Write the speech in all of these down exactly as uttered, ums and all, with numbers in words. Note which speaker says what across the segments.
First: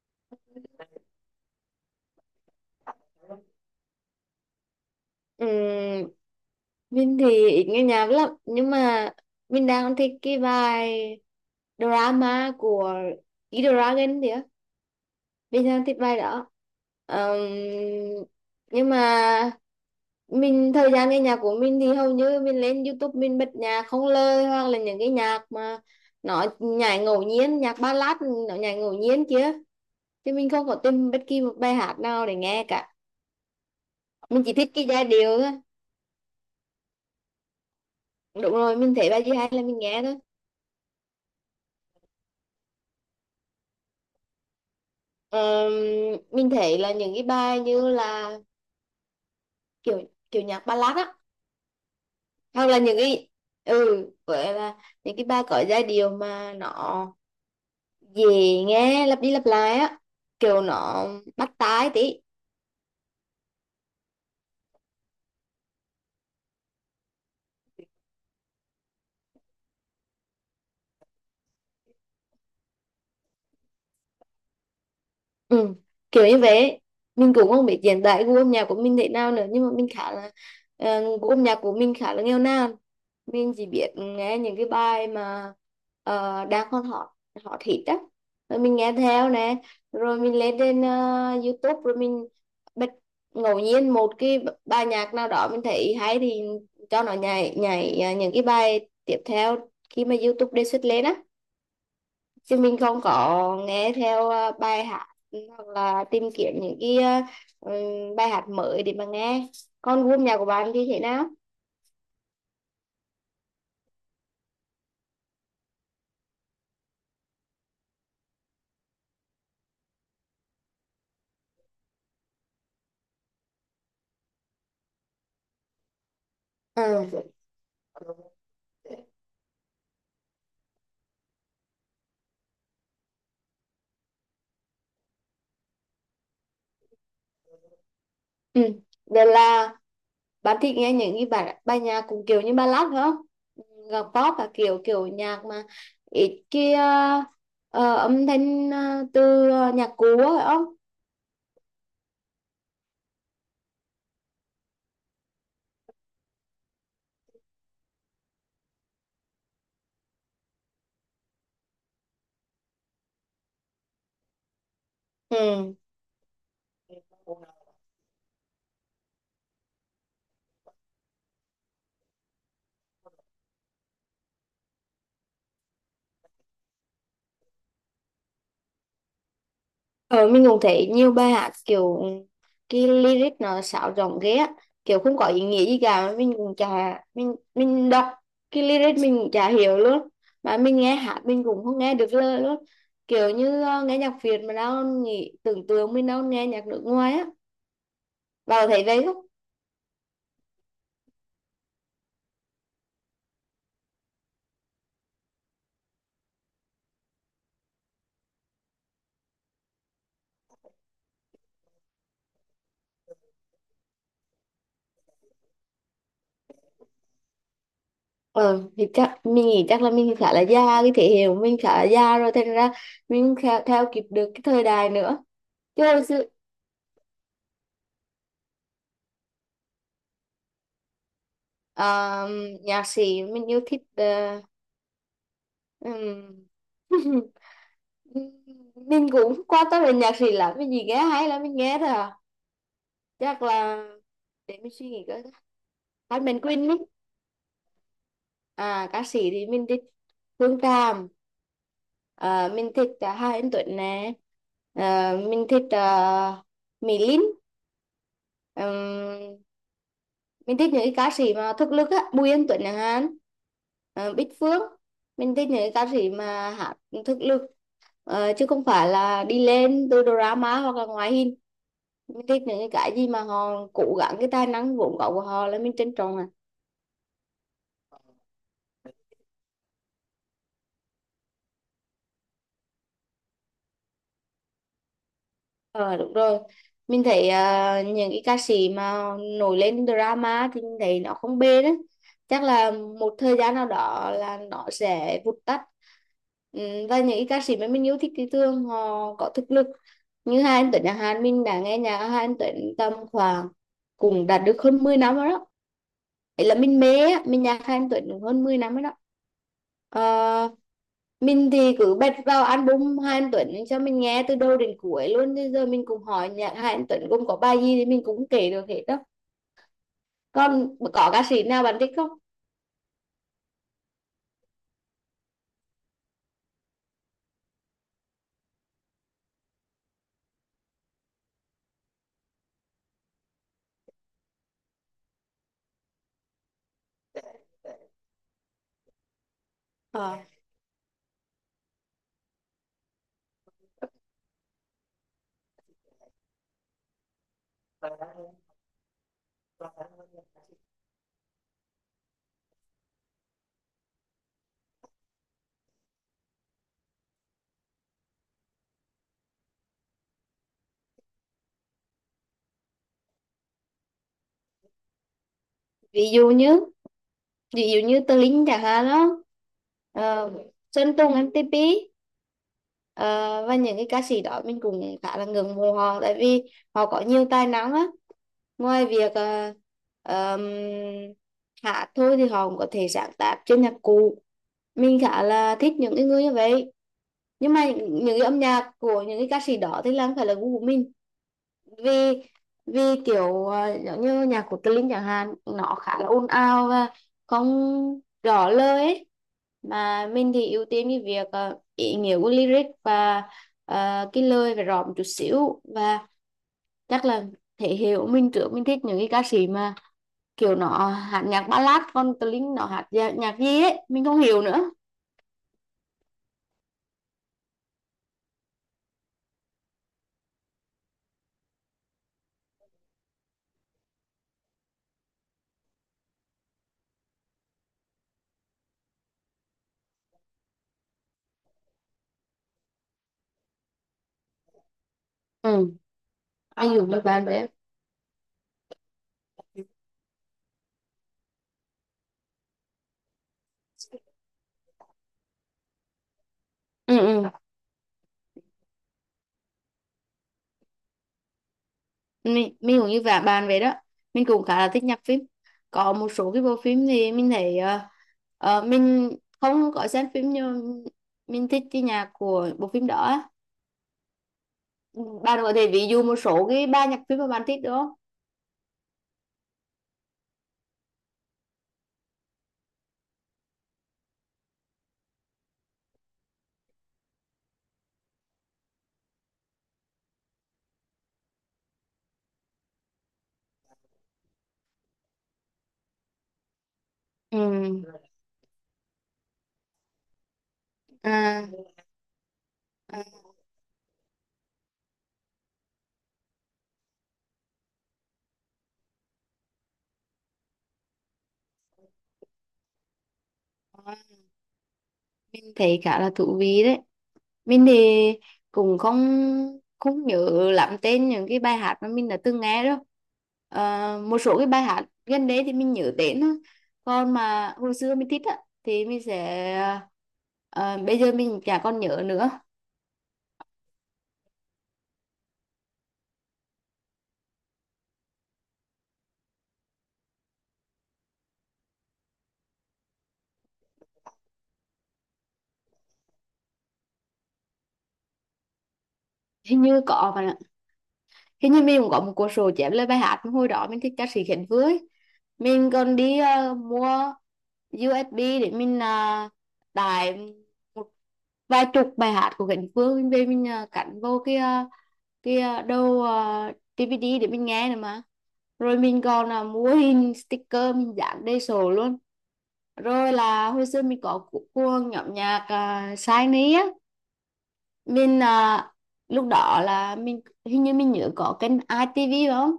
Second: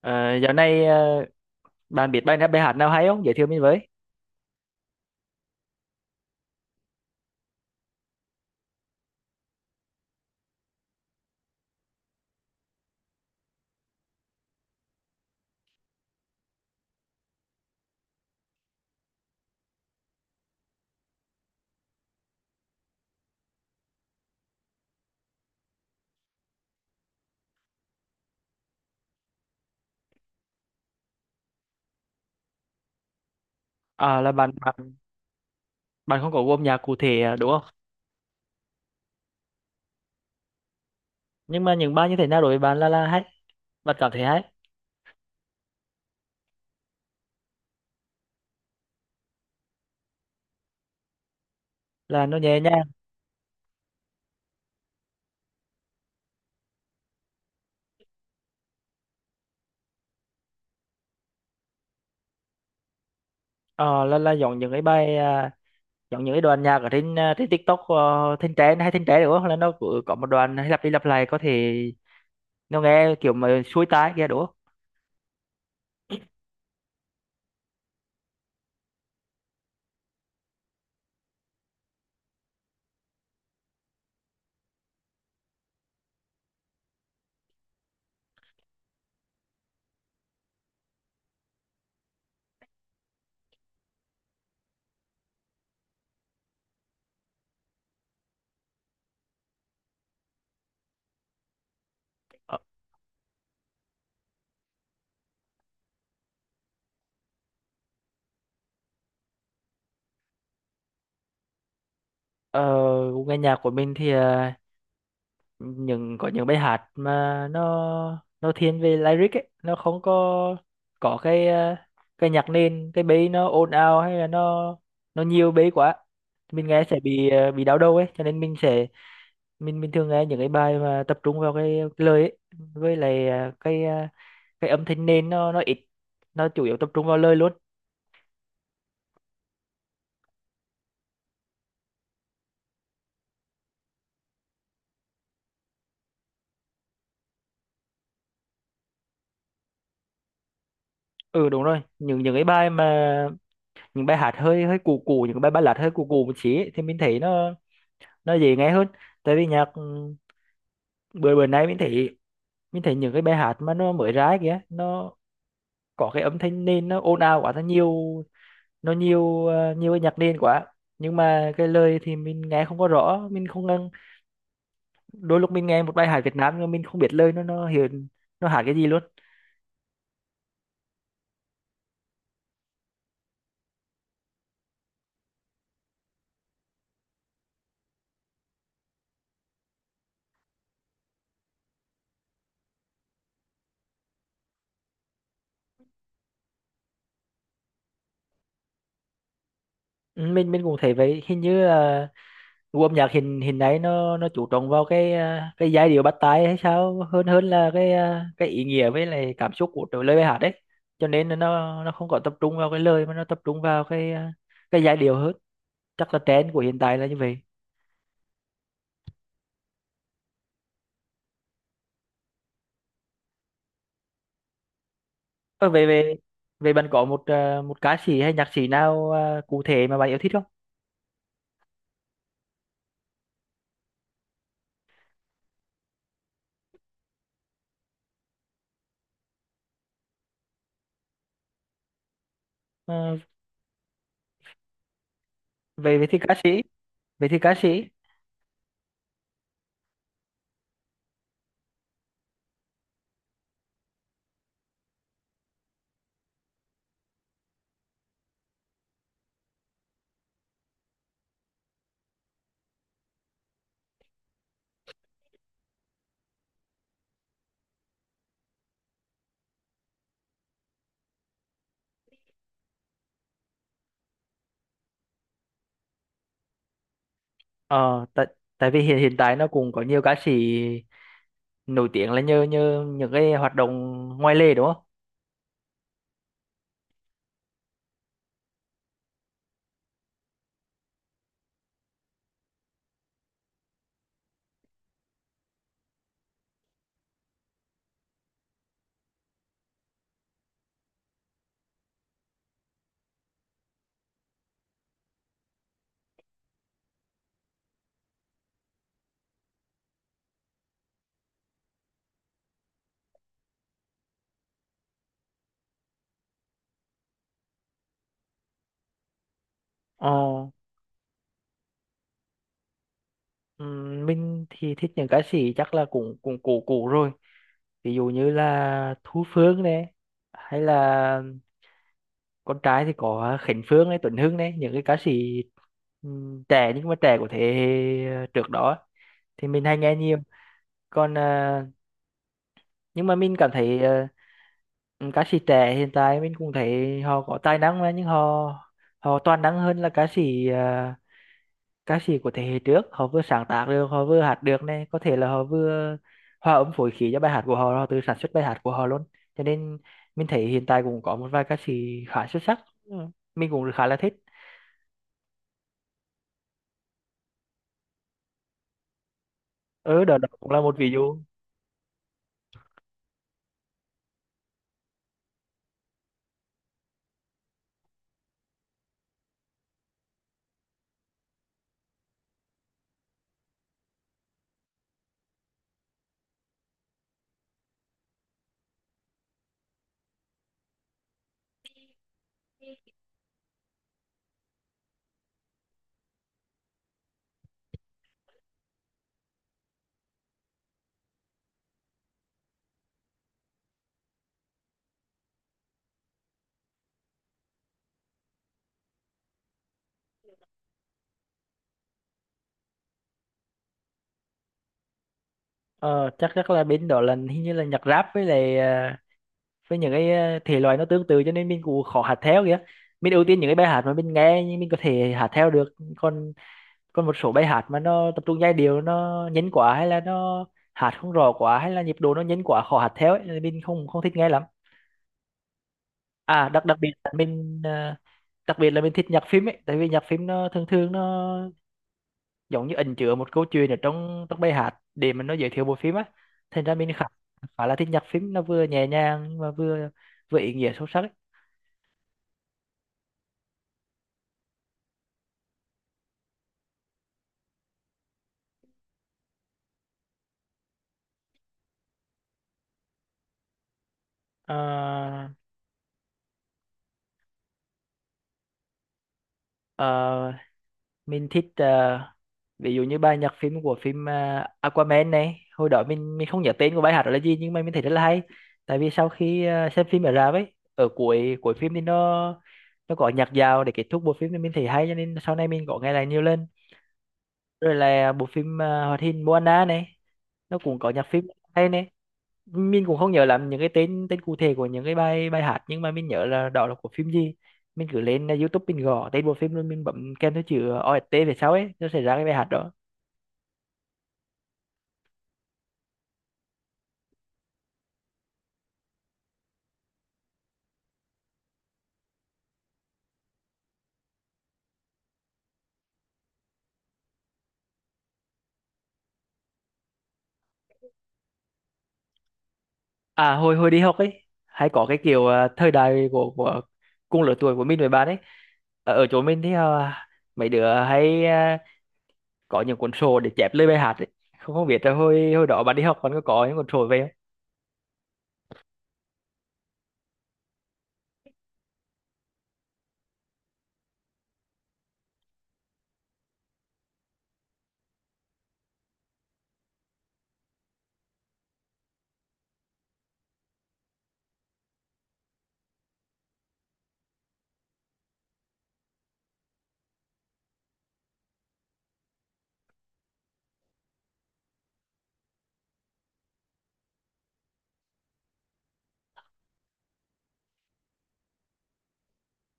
Speaker 1: Ờ, dạo này ờ, bạn biết bài nào bài hát nào hay không? Giới thiệu mình với.
Speaker 2: Ừ, mình thì ít nghe nhạc lắm, nhưng mà mình đang thích cái bài drama của E-Dragon thì á, mình đang thích bài đó. Ờm, nhưng mà mình, thời gian nghe nhạc của mình thì hầu như mình lên YouTube mình bật nhạc không lời, hoặc là những cái nhạc mà nó nhảy ngẫu nhiên, nhạc ballad nó nhảy ngẫu nhiên kia, chứ mình không có tìm bất kỳ một bài hát nào để nghe cả.
Speaker 1: À, là
Speaker 2: Mình
Speaker 1: bạn
Speaker 2: chỉ thích
Speaker 1: bạn
Speaker 2: cái giai điệu thôi.
Speaker 1: bạn không có gu âm nhạc cụ thể à, đúng không?
Speaker 2: Đúng rồi, mình thấy bài gì hay là mình nghe thôi.
Speaker 1: Nhưng mà những bài như thế nào đối với bạn là là hay, bạn cảm thấy hay
Speaker 2: Ờ, mình thấy là những cái bài như là kiểu kiểu nhạc ballad á,
Speaker 1: là nó nhẹ
Speaker 2: hoặc là
Speaker 1: nhàng.
Speaker 2: những cái, ừ, vậy là những cái bài có giai điệu mà nó dễ nghe, lặp đi lặp lại á, kiểu nó bắt tai tí.
Speaker 1: Ờ, là là giống những cái bài à, giống những cái đoạn nhạc ở trên à, trên TikTok uh, thanh trend hay thanh trend đúng không? Là nó cứ có một đoạn hay lặp đi lặp lại, có thể nó nghe kiểu mà xuôi tai kia đúng không?
Speaker 2: Ừ, kiểu như vậy. Mình cũng không biết hiện tại gu âm nhạc của mình thế nào nữa, nhưng mà mình khá là uh, gu âm nhạc của mình khá là nghèo nàn. Mình chỉ biết nghe những cái bài mà ờ, đang còn hot, hot hit á, rồi mình nghe theo nè, rồi mình lên trên ờ, YouTube, rồi mình bật ngẫu nhiên một cái b- bài nhạc nào đó mình thấy hay, thì cho nó nhảy nhảy ờ, những cái bài tiếp theo khi mà YouTube đề xuất lên á, chứ
Speaker 1: Ờ,
Speaker 2: mình không có nghe theo ờ, bài hát, hoặc là tìm kiếm những cái ờ, ừm, bài hát mới để mà nghe. Còn gu âm nhạc của bạn thì thế nào?
Speaker 1: ờ, gu nghe nhạc của mình thì những có những bài hát mà nó nó thiên về lyric ấy, nó không có có cái ờ, cái nhạc nền, cái bass nó ồn ào hay là nó nó nhiều bass quá mình nghe sẽ bị ờ, bị đau đầu ấy, cho nên mình sẽ
Speaker 2: Ừ.
Speaker 1: mình mình thường nghe những cái bài mà tập trung vào cái, cái lời ấy, với lại ờ, cái ờ, cái âm thanh nền nó nó ít, nó chủ yếu tập trung vào lời luôn.
Speaker 2: Ừ. Vậy là bạn thích nghe những cái bài bài nhạc cũng kiểu như ballad phải không? Nhạc pop và kiểu kiểu nhạc mà ít kia, ờ, ờ, âm thanh ờ, từ ờ, nhạc cũ á, phải không?
Speaker 1: Ừ đúng rồi, những những cái bài mà những bài hát hơi hơi cũ cũ, những cái bài ballad hơi cũ cũ một xí ấy, thì mình thấy nó nó dễ nghe hơn. Tại vì nhạc ừ, bữa bữa nay mình thấy, mình thấy những cái bài hát mà nó mới ra kìa, nó
Speaker 2: Ừ.
Speaker 1: có cái âm thanh nền nó ồn ào quá, nó nhiều, nó nhiều ờ, nhiều cái nhạc nền quá, nhưng mà cái lời thì mình nghe không có rõ, mình không ngân. Đôi lúc mình nghe một bài hát Việt Nam nhưng mà mình không biết lời, nó nó hiện nó hát cái gì luôn.
Speaker 2: Ờ, mình cũng thấy nhiều bài hát kiểu cái lyric nó sáo rỗng ghê á, kiểu không có ý nghĩa gì cả. Mình cũng chả, mình mình đọc cái lyric mình cũng chả hiểu luôn, mà mình nghe hát mình cũng không nghe được lời luôn. Kiểu như ờ, nghe nhạc Việt mà đâu nghĩ, tưởng tượng mình đâu nghe nhạc nước ngoài á. Vào thấy vậy không?
Speaker 1: Ừ, mình mình cũng thấy vậy, hình như gu âm nhạc hình hình ấy nó nó chú trọng vào cái à, cái giai điệu bắt tai hay sao, hơn hơn là cái à, cái ý nghĩa với lại cảm xúc của trời lời bài hát đấy, cho nên là nó nó không có tập trung vào cái lời mà nó tập trung vào cái à, cái giai điệu hơn. Chắc là trend của hiện tại là như vậy.
Speaker 2: Ờ thì chắc mình nghĩ chắc là mình khá là già, cái thế hệ của mình khá là già rồi, thành ra mình theo, theo kịp được cái thời đại nữa.
Speaker 1: Ờ,
Speaker 2: Chứ
Speaker 1: về
Speaker 2: hồi
Speaker 1: về
Speaker 2: xưa
Speaker 1: về bạn có một à, một ca sĩ hay nhạc sĩ nào à, cụ thể mà bạn yêu thích không?
Speaker 2: ờ, nhạc sĩ mình yêu thích ờ, Ừm. mình cũng qua tâm đến nhạc gì lắm, mình gì nghe hay lắm mình nghe thôi à.
Speaker 1: Ờ,
Speaker 2: Chắc là, để mình suy nghĩ coi.
Speaker 1: về về thì
Speaker 2: Hát
Speaker 1: ca
Speaker 2: Mạnh
Speaker 1: sĩ,
Speaker 2: Quỳnh ấy.
Speaker 1: về thì ca sĩ,
Speaker 2: À, ca sĩ thì mình thích Phương Tràm, à, mình thích uh, Hà Anh Tuấn nè, à, mình thích uh, Mỹ Linh. Ừm, mình thích những cái ca sĩ mà thực lực á, Bùi Anh Tuấn chẳng hạn, ờ, Bích Phương. Mình thích những cái ca sĩ mà hát thực lực, ờ, chứ không phải là đi lên từ drama hoặc là ngoại hình. Mình thích những cái gì mà họ cố gắng, cái tài năng vốn có của họ là mình trân trọng à.
Speaker 1: ờ tại, tại vì hiện, hiện tại nó cũng có nhiều ca sĩ nổi tiếng là nhờ, nhờ những cái hoạt động ngoài lề đúng không?
Speaker 2: Ờ đúng rồi, mình thấy à, những cái ca sĩ mà nổi lên drama thì mình thấy nó không bền á, chắc là một thời gian nào đó là nó sẽ vụt tắt. Ừ, và những cái ca sĩ mà mình yêu thích thì thường họ có thực lực. Như hai anh Tuấn nhà Hàn, mình đã nghe nhạc hai anh Tuấn tầm khoảng, cũng đạt được hơn mười năm rồi đó. Vậy là mình mê á, mình nhạc Hà Anh Tuấn được hơn mười năm rồi đó. Ờ, mình thì cứ bật vào album Hà Anh Tuấn cho mình nghe từ đầu đến cuối luôn. Bây giờ mình cũng hỏi nhạc Hà Anh Tuấn gồm có bài gì thì mình cũng kể được hết đó.
Speaker 1: Ờ.
Speaker 2: Còn có ca sĩ nào bạn thích không?
Speaker 1: Ừm, mình thì thích những ca sĩ chắc là cũng cũng cũ cũ rồi, ví dụ như là Thu Phương này, hay là con trai thì có Khánh Phương này, Tuấn Hưng này, những cái ca sĩ ừm, trẻ nhưng mà trẻ của thế hệ ờ, trước đó thì mình hay nghe
Speaker 2: Ờ,
Speaker 1: nhiều. Còn à, nhưng mà mình cảm thấy à, ca sĩ trẻ hiện tại mình cũng thấy họ có tài năng mà, nhưng họ, họ toàn năng hơn là ca sĩ ờ, ca sĩ của thế hệ trước. Họ vừa sáng tác được, họ vừa hát được này, có thể là họ vừa hòa âm phối khí cho bài hát của họ, họ tự sản xuất bài hát của họ luôn. Cho nên mình thấy hiện tại cũng có một vài ca sĩ khá xuất sắc. Ừ, mình cũng khá là thích.
Speaker 2: ví dụ như ví dụ như Tờ Linh chẳng hạn đó.
Speaker 1: Ừ đó, đó
Speaker 2: Ờ,
Speaker 1: cũng là một ví
Speaker 2: Sơn Tùng
Speaker 1: dụ.
Speaker 2: em tê pê. Ờ, và những cái ca sĩ đó mình cũng khá là ngưỡng mộ họ, tại vì họ có nhiều tài năng á. Ngoài việc ờ, ờm, hát thôi thì họ cũng có thể sáng tác trên nhạc cụ. Mình khá là thích những cái người như vậy, nhưng mà những, những cái âm nhạc của những cái ca sĩ đó thì là không phải là gu của mình. Vì vì kiểu ờ, giống như nhạc của Tlinh chẳng hạn, nó khá là ồn ào và không rõ lời ấy. Mà mình thì ưu tiên cái việc ờ, ý nghĩa của lyric, và ờ, cái lời phải rõ một chút xíu. Và chắc là thể hiện của mình trước, mình thích những cái ca sĩ mà kiểu nó hát nhạc ballad, còn Tlinh nó hát nhạc, nhạc gì ấy mình không hiểu nữa.
Speaker 1: ờ, chắc, chắc là bên đó là hình như là nhạc rap với lại ờ, với những cái ờ, thể loại nó tương tự, cho nên mình cũng khó hát theo kìa. Mình ưu tiên những cái bài hát mà mình nghe nhưng mình có thể hát theo được. Còn còn một số bài hát mà nó tập trung giai điệu, nó nhấn quá hay là nó hát không rõ quá hay là nhịp độ nó nhấn quá khó hát theo ấy là mình không không thích nghe lắm.
Speaker 2: Ừ.
Speaker 1: À
Speaker 2: À,
Speaker 1: đặc,
Speaker 2: anh
Speaker 1: đặc
Speaker 2: dùng
Speaker 1: biệt
Speaker 2: như
Speaker 1: là
Speaker 2: bạn đấy.
Speaker 1: mình à, đặc biệt là mình thích nhạc phim ấy, tại vì nhạc phim nó thường thường nó giống như ẩn chứa một câu chuyện ở trong trong bài hát để mà nó giới thiệu bộ phim á, thành ra mình
Speaker 2: Ừ,
Speaker 1: khá,
Speaker 2: ừ.
Speaker 1: khá là thích nhạc phim, nó vừa nhẹ nhàng nhưng mà vừa, vừa ý nghĩa sâu sắc ấy.
Speaker 2: mình, mình cũng như vả bạn vậy đó, mình cũng khá là thích nhạc phim. Có một số cái bộ phim thì mình thấy ờ, ờ, mình không có xem phim, nhưng mình thích cái nhạc của bộ phim đó á. Ừ,
Speaker 1: À,
Speaker 2: bạn có thể ví dụ một số cái ba nhạc phim mà bạn thích được không?
Speaker 1: à, mình thích ờ, ví dụ như bài nhạc phim của phim ờ, Aquaman này, hồi đó mình mình không nhớ tên của bài hát đó là gì nhưng mà mình thấy rất là hay. Tại vì sau khi ờ, xem phim ở rạp ấy, ở cuối cuối phim thì nó nó có nhạc dạo để kết thúc bộ phim, thì mình thấy hay cho nên sau này mình có nghe lại nhiều lần. Rồi
Speaker 2: Ừ.
Speaker 1: là bộ phim ờ, hoạt hình Moana này, nó cũng có nhạc phim
Speaker 2: À,
Speaker 1: hay này. Mình cũng
Speaker 2: à,
Speaker 1: không nhớ lắm những cái tên tên cụ thể của những cái bài bài hát, nhưng mà mình nhớ là đó là của phim gì. Mình cứ lên uh, YouTube, mình gõ tên bộ phim rồi mình bấm kèm theo chữ o ét tê về sau ấy, nó sẽ ra cái bài hát đó.
Speaker 2: mình thấy khá là thú vị đấy. Mình thì cũng không, không nhớ lắm tên những cái bài hát mà mình đã từng nghe đâu. Ờ, một số cái bài hát gần đấy thì mình nhớ tên thôi, còn mà hồi xưa mình thích á thì mình sẽ, ờ, bây giờ mình chả còn nhớ nữa.
Speaker 1: À hồi hồi đi học ấy hay có cái kiểu uh, thời đại của, của cùng lứa tuổi của mình với bạn ấy, ở, ở chỗ mình thì uh, mấy đứa hay uh, có những cuốn sổ để chép lời bài hát ấy, không, không biết là hồi hồi đó bạn đi học còn có có những cuốn sổ về không.
Speaker 2: Hình như có mà, hình như mình cũng có một cuốn sổ chép lời bài hát. Mà hồi đó mình thích ca sĩ Khánh Vưới, mình còn đi ờ, mua u ét bê để mình uh, tải một vài chục bài hát của Cánh Phương mình về, mình à, cắn vô cái à, cái à, đầu à, đê vê đê để mình nghe nữa mà. Rồi mình còn là mua hình sticker mình dán đầy sổ luôn. Rồi là hồi xưa mình có cu- cuồng nhóm nhạc uh, Shiny á. Mình à, lúc đó là mình, hình như mình nhớ có kênh i tê vê phải không,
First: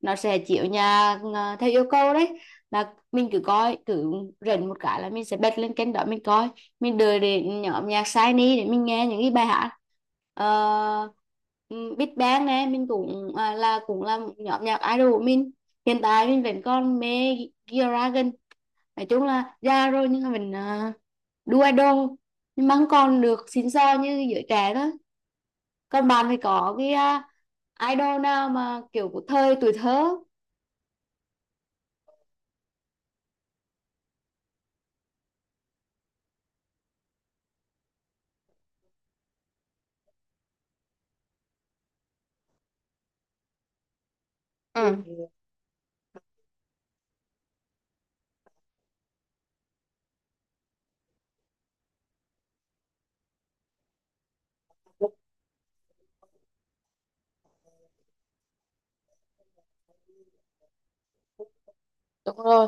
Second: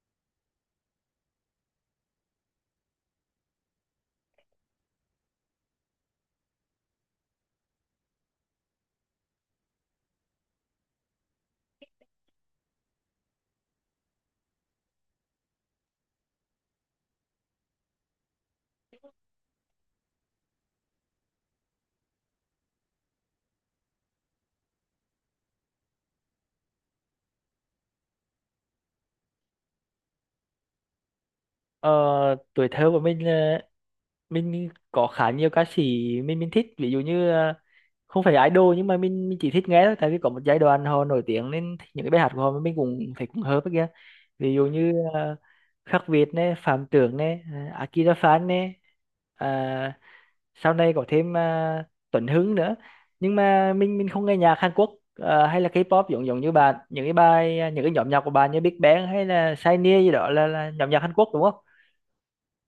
Speaker 2: nó sẽ chiếu nhà à, theo yêu cầu đấy. Là mình cứ coi, cứ rảnh một cái là mình sẽ bật lên kênh đó mình coi, mình đợi đến nhóm nhạc Shiny để mình nghe những cái bài hát. uh, Big Bang nè, mình cũng à, là cũng là một nhóm nhạc idol của mình. Hiện tại mình vẫn còn mê G-Dragon. Nói chung là già rồi, nhưng mà mình à, đu idol, nhưng mà không còn được xịn sò như giới trẻ đó. Còn bạn thì có cái à, idol nào mà kiểu của thời tuổi thơ?
Speaker 1: Ờ, tuổi thơ của mình uh, mình có khá nhiều ca sĩ, mình mình thích, ví dụ như à, không phải idol nhưng mà mình mình chỉ thích nghe thôi, tại vì có một giai đoạn họ nổi tiếng nên thích những cái bài hát của họ mà mình cũng thấy cũng hợp với kia. Ví dụ
Speaker 2: Ừ,
Speaker 1: như uh, Khắc Việt này, Phạm Tưởng này, uh, Akira Phan này, à, sau này có thêm uh, Tuấn Hưng nữa. Nhưng mà mình mình không nghe nhạc Hàn Quốc, à, hay là K-pop giống giống như bạn, những cái bài ờ, những cái nhóm nhạc của bạn như Big Bang hay là Shiny gì đó là, là nhóm nhạc Hàn Quốc đúng không?
Speaker 2: đúng rồi.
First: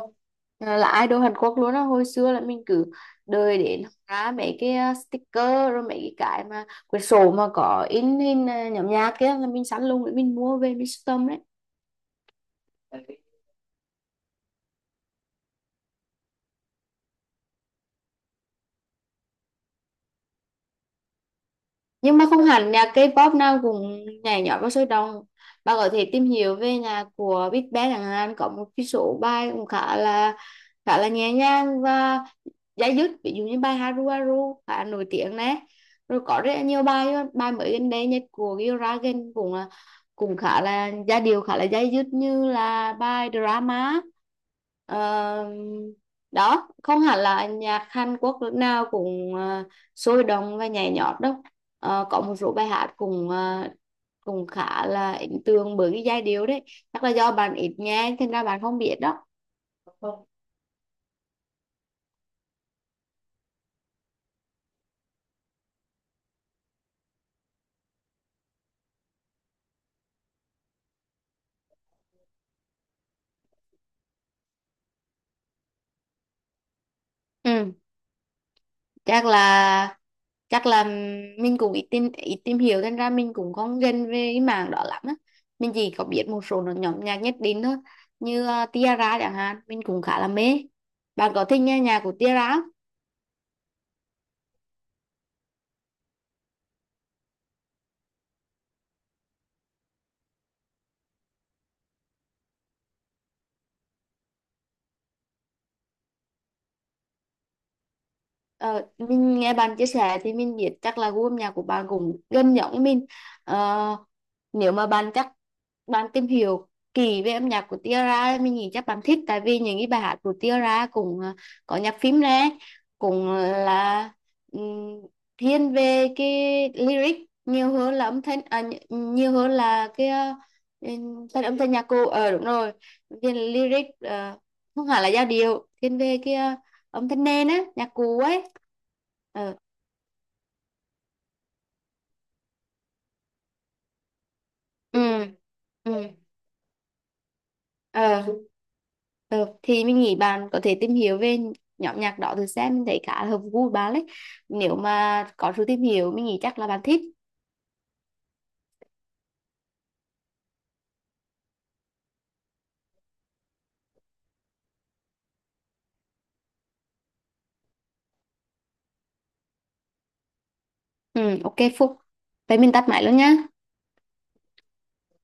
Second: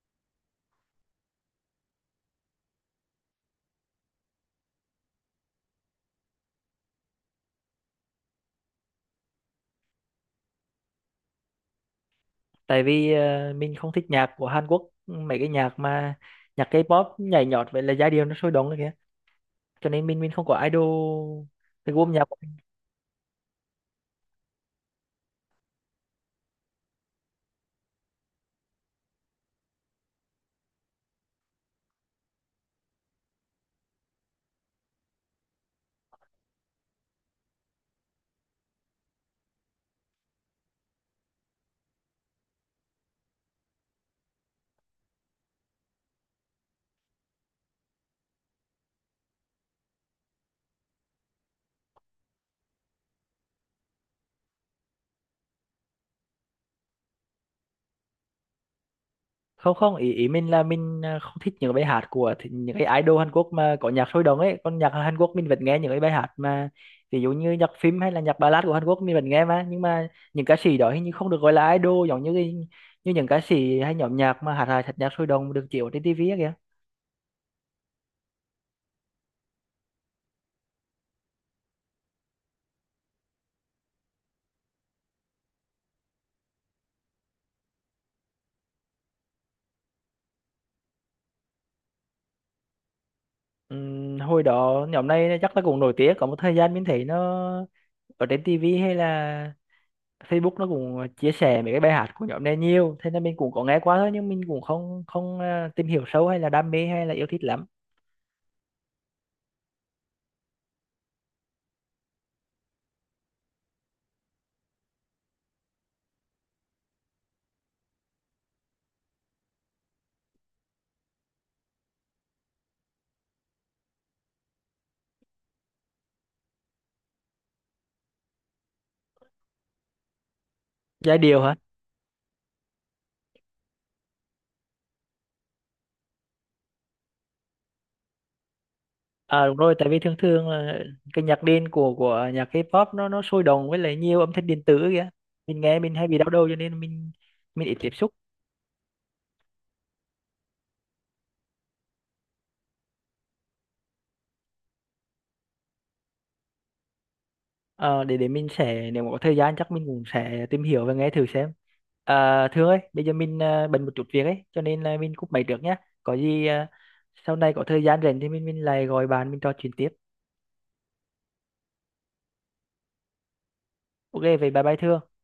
Speaker 2: À, là idol Hàn Quốc luôn á. Hồi xưa là mình cứ đợi đến ra mấy cái à, sticker, rồi mấy cái mà quyển sổ mà có in hình à, nhóm nhạc kia là mình sẵn luôn để mình mua về mình sưu tầm đấy.
Speaker 1: Tại vì à, mình không thích nhạc của Hàn Quốc, mấy cái nhạc mà nhạc K-pop nhảy nhót vậy, là giai điệu nó sôi động kìa, cho nên mình mình không có idol cái gu âm
Speaker 2: Nhưng
Speaker 1: nhạc
Speaker 2: mà
Speaker 1: của
Speaker 2: không
Speaker 1: mình.
Speaker 2: hẳn nhạc K-pop nào cũng nhảy nhót và sôi động. Bạn có thể tìm hiểu về nhạc của Big Bang chẳng hạn, có một cái số bài cũng khá là khá là nhẹ nhàng và giải dứt, ví dụ như bài Haru Haru khá nổi tiếng nè. Rồi có rất là nhiều bài bài mới gần đây nhất của Gil Ragan cũng là, cũng khá là giai điệu, khá là dai dứt, như là bài drama. Ờ, đó không hẳn là nhạc Hàn Quốc lúc nào cũng ờ, sôi động và nhảy nhót đâu. Ờ, có một số bài hát cũng ờ, cũng khá là ấn tượng bởi cái giai điệu đấy. Chắc là do bạn ít nghe thành ra bạn không biết đó.
Speaker 1: Không, không, ý ý mình là mình à, không thích những bài hát của thì- những cái idol Hàn Quốc mà có nhạc sôi động ấy, còn nhạc Hàn Quốc mình vẫn nghe những cái bài hát mà ví dụ như nhạc phim hay là nhạc ballad của Hàn Quốc mình vẫn nghe mà. Nhưng mà những ca sĩ đó hình như không được gọi là idol giống như cái- như những ca sĩ hay nhóm nhạc mà hát hài thật nhạc sôi động được chiếu trên ti vi ấy kìa.
Speaker 2: Ừ. chắc là chắc là mình cũng ít tìm ít tìm hiểu thành ra mình cũng không gần về cái mảng đó lắm á. Mình chỉ có biết một số nó- nhóm nhạc nhất định thôi, như ờ, Tiara chẳng hạn, mình cũng khá là mê. Bạn có thích nghe nhạc của Tiara?
Speaker 1: Ừm, hồi đó nhóm này chắc là cũng nổi tiếng có một thời gian, mình thấy nó ở trên ti vi hay là Facebook nó cũng ờ, chia sẻ mấy cái bài hát của nhóm này nhiều, thế nên mình cũng có nghe qua thôi nhưng mình cũng không không ờ, tìm hiểu sâu hay là đam mê hay là yêu thích lắm.
Speaker 2: Ờ, mình nghe bạn chia sẻ thì mình biết chắc là gu âm nhạc của bạn cũng gần giống với mình. Ờ, nếu mà bạn chắc, bạn tìm hiểu kỹ về âm nhạc của Tiara, mình nghĩ chắc bạn thích, tại vì những cái bài hát của Tiara cũng ờ, có nhạc phím nè, cũng ờ, là ừm, thiên về cái lyric nhiều hơn là âm thanh, à, nhi- nhiều hơn là cái uh,
Speaker 1: Giai điệu
Speaker 2: phần
Speaker 1: hả?
Speaker 2: âm thanh nhạc cụ. Ờ đúng rồi. Thiên lyric ờ, không hẳn là giai điệu, thiên về cái ờ, âm thanh nền á, nhạc cụ ấy.
Speaker 1: À
Speaker 2: Ờ.
Speaker 1: đúng rồi, tại vì thường thường là cái nhạc nền của của nhạc K-pop nó nó sôi động với lại nhiều âm thanh điện tử
Speaker 2: Ừ.
Speaker 1: kìa, mình nghe
Speaker 2: Ừ.
Speaker 1: mình hay bị đau đầu cho nên mình mình ít tiếp xúc.
Speaker 2: Ờ. Ờ, thì mình nghĩ bạn có thể tìm hiểu về nhóm nhạc đó từ xem, mình thấy khá là hợp gu của bạn đấy. Nếu mà có sự tìm hiểu mình nghĩ chắc là bạn thích.
Speaker 1: Ờ, để để mình sẽ, nếu mà có thời gian chắc mình cũng sẽ tìm hiểu và nghe thử xem. À, Thương ơi, bây giờ mình ờ, bận một chút việc ấy cho nên là mình cúp máy trước nhé. Có gì ờ, sau này có thời gian rảnh thì mình mình lại gọi bạn mình trò chuyện tiếp.
Speaker 2: Ừ, ok Phúc, vậy mình tắt máy luôn nhá.
Speaker 1: Ok về bài bài thưa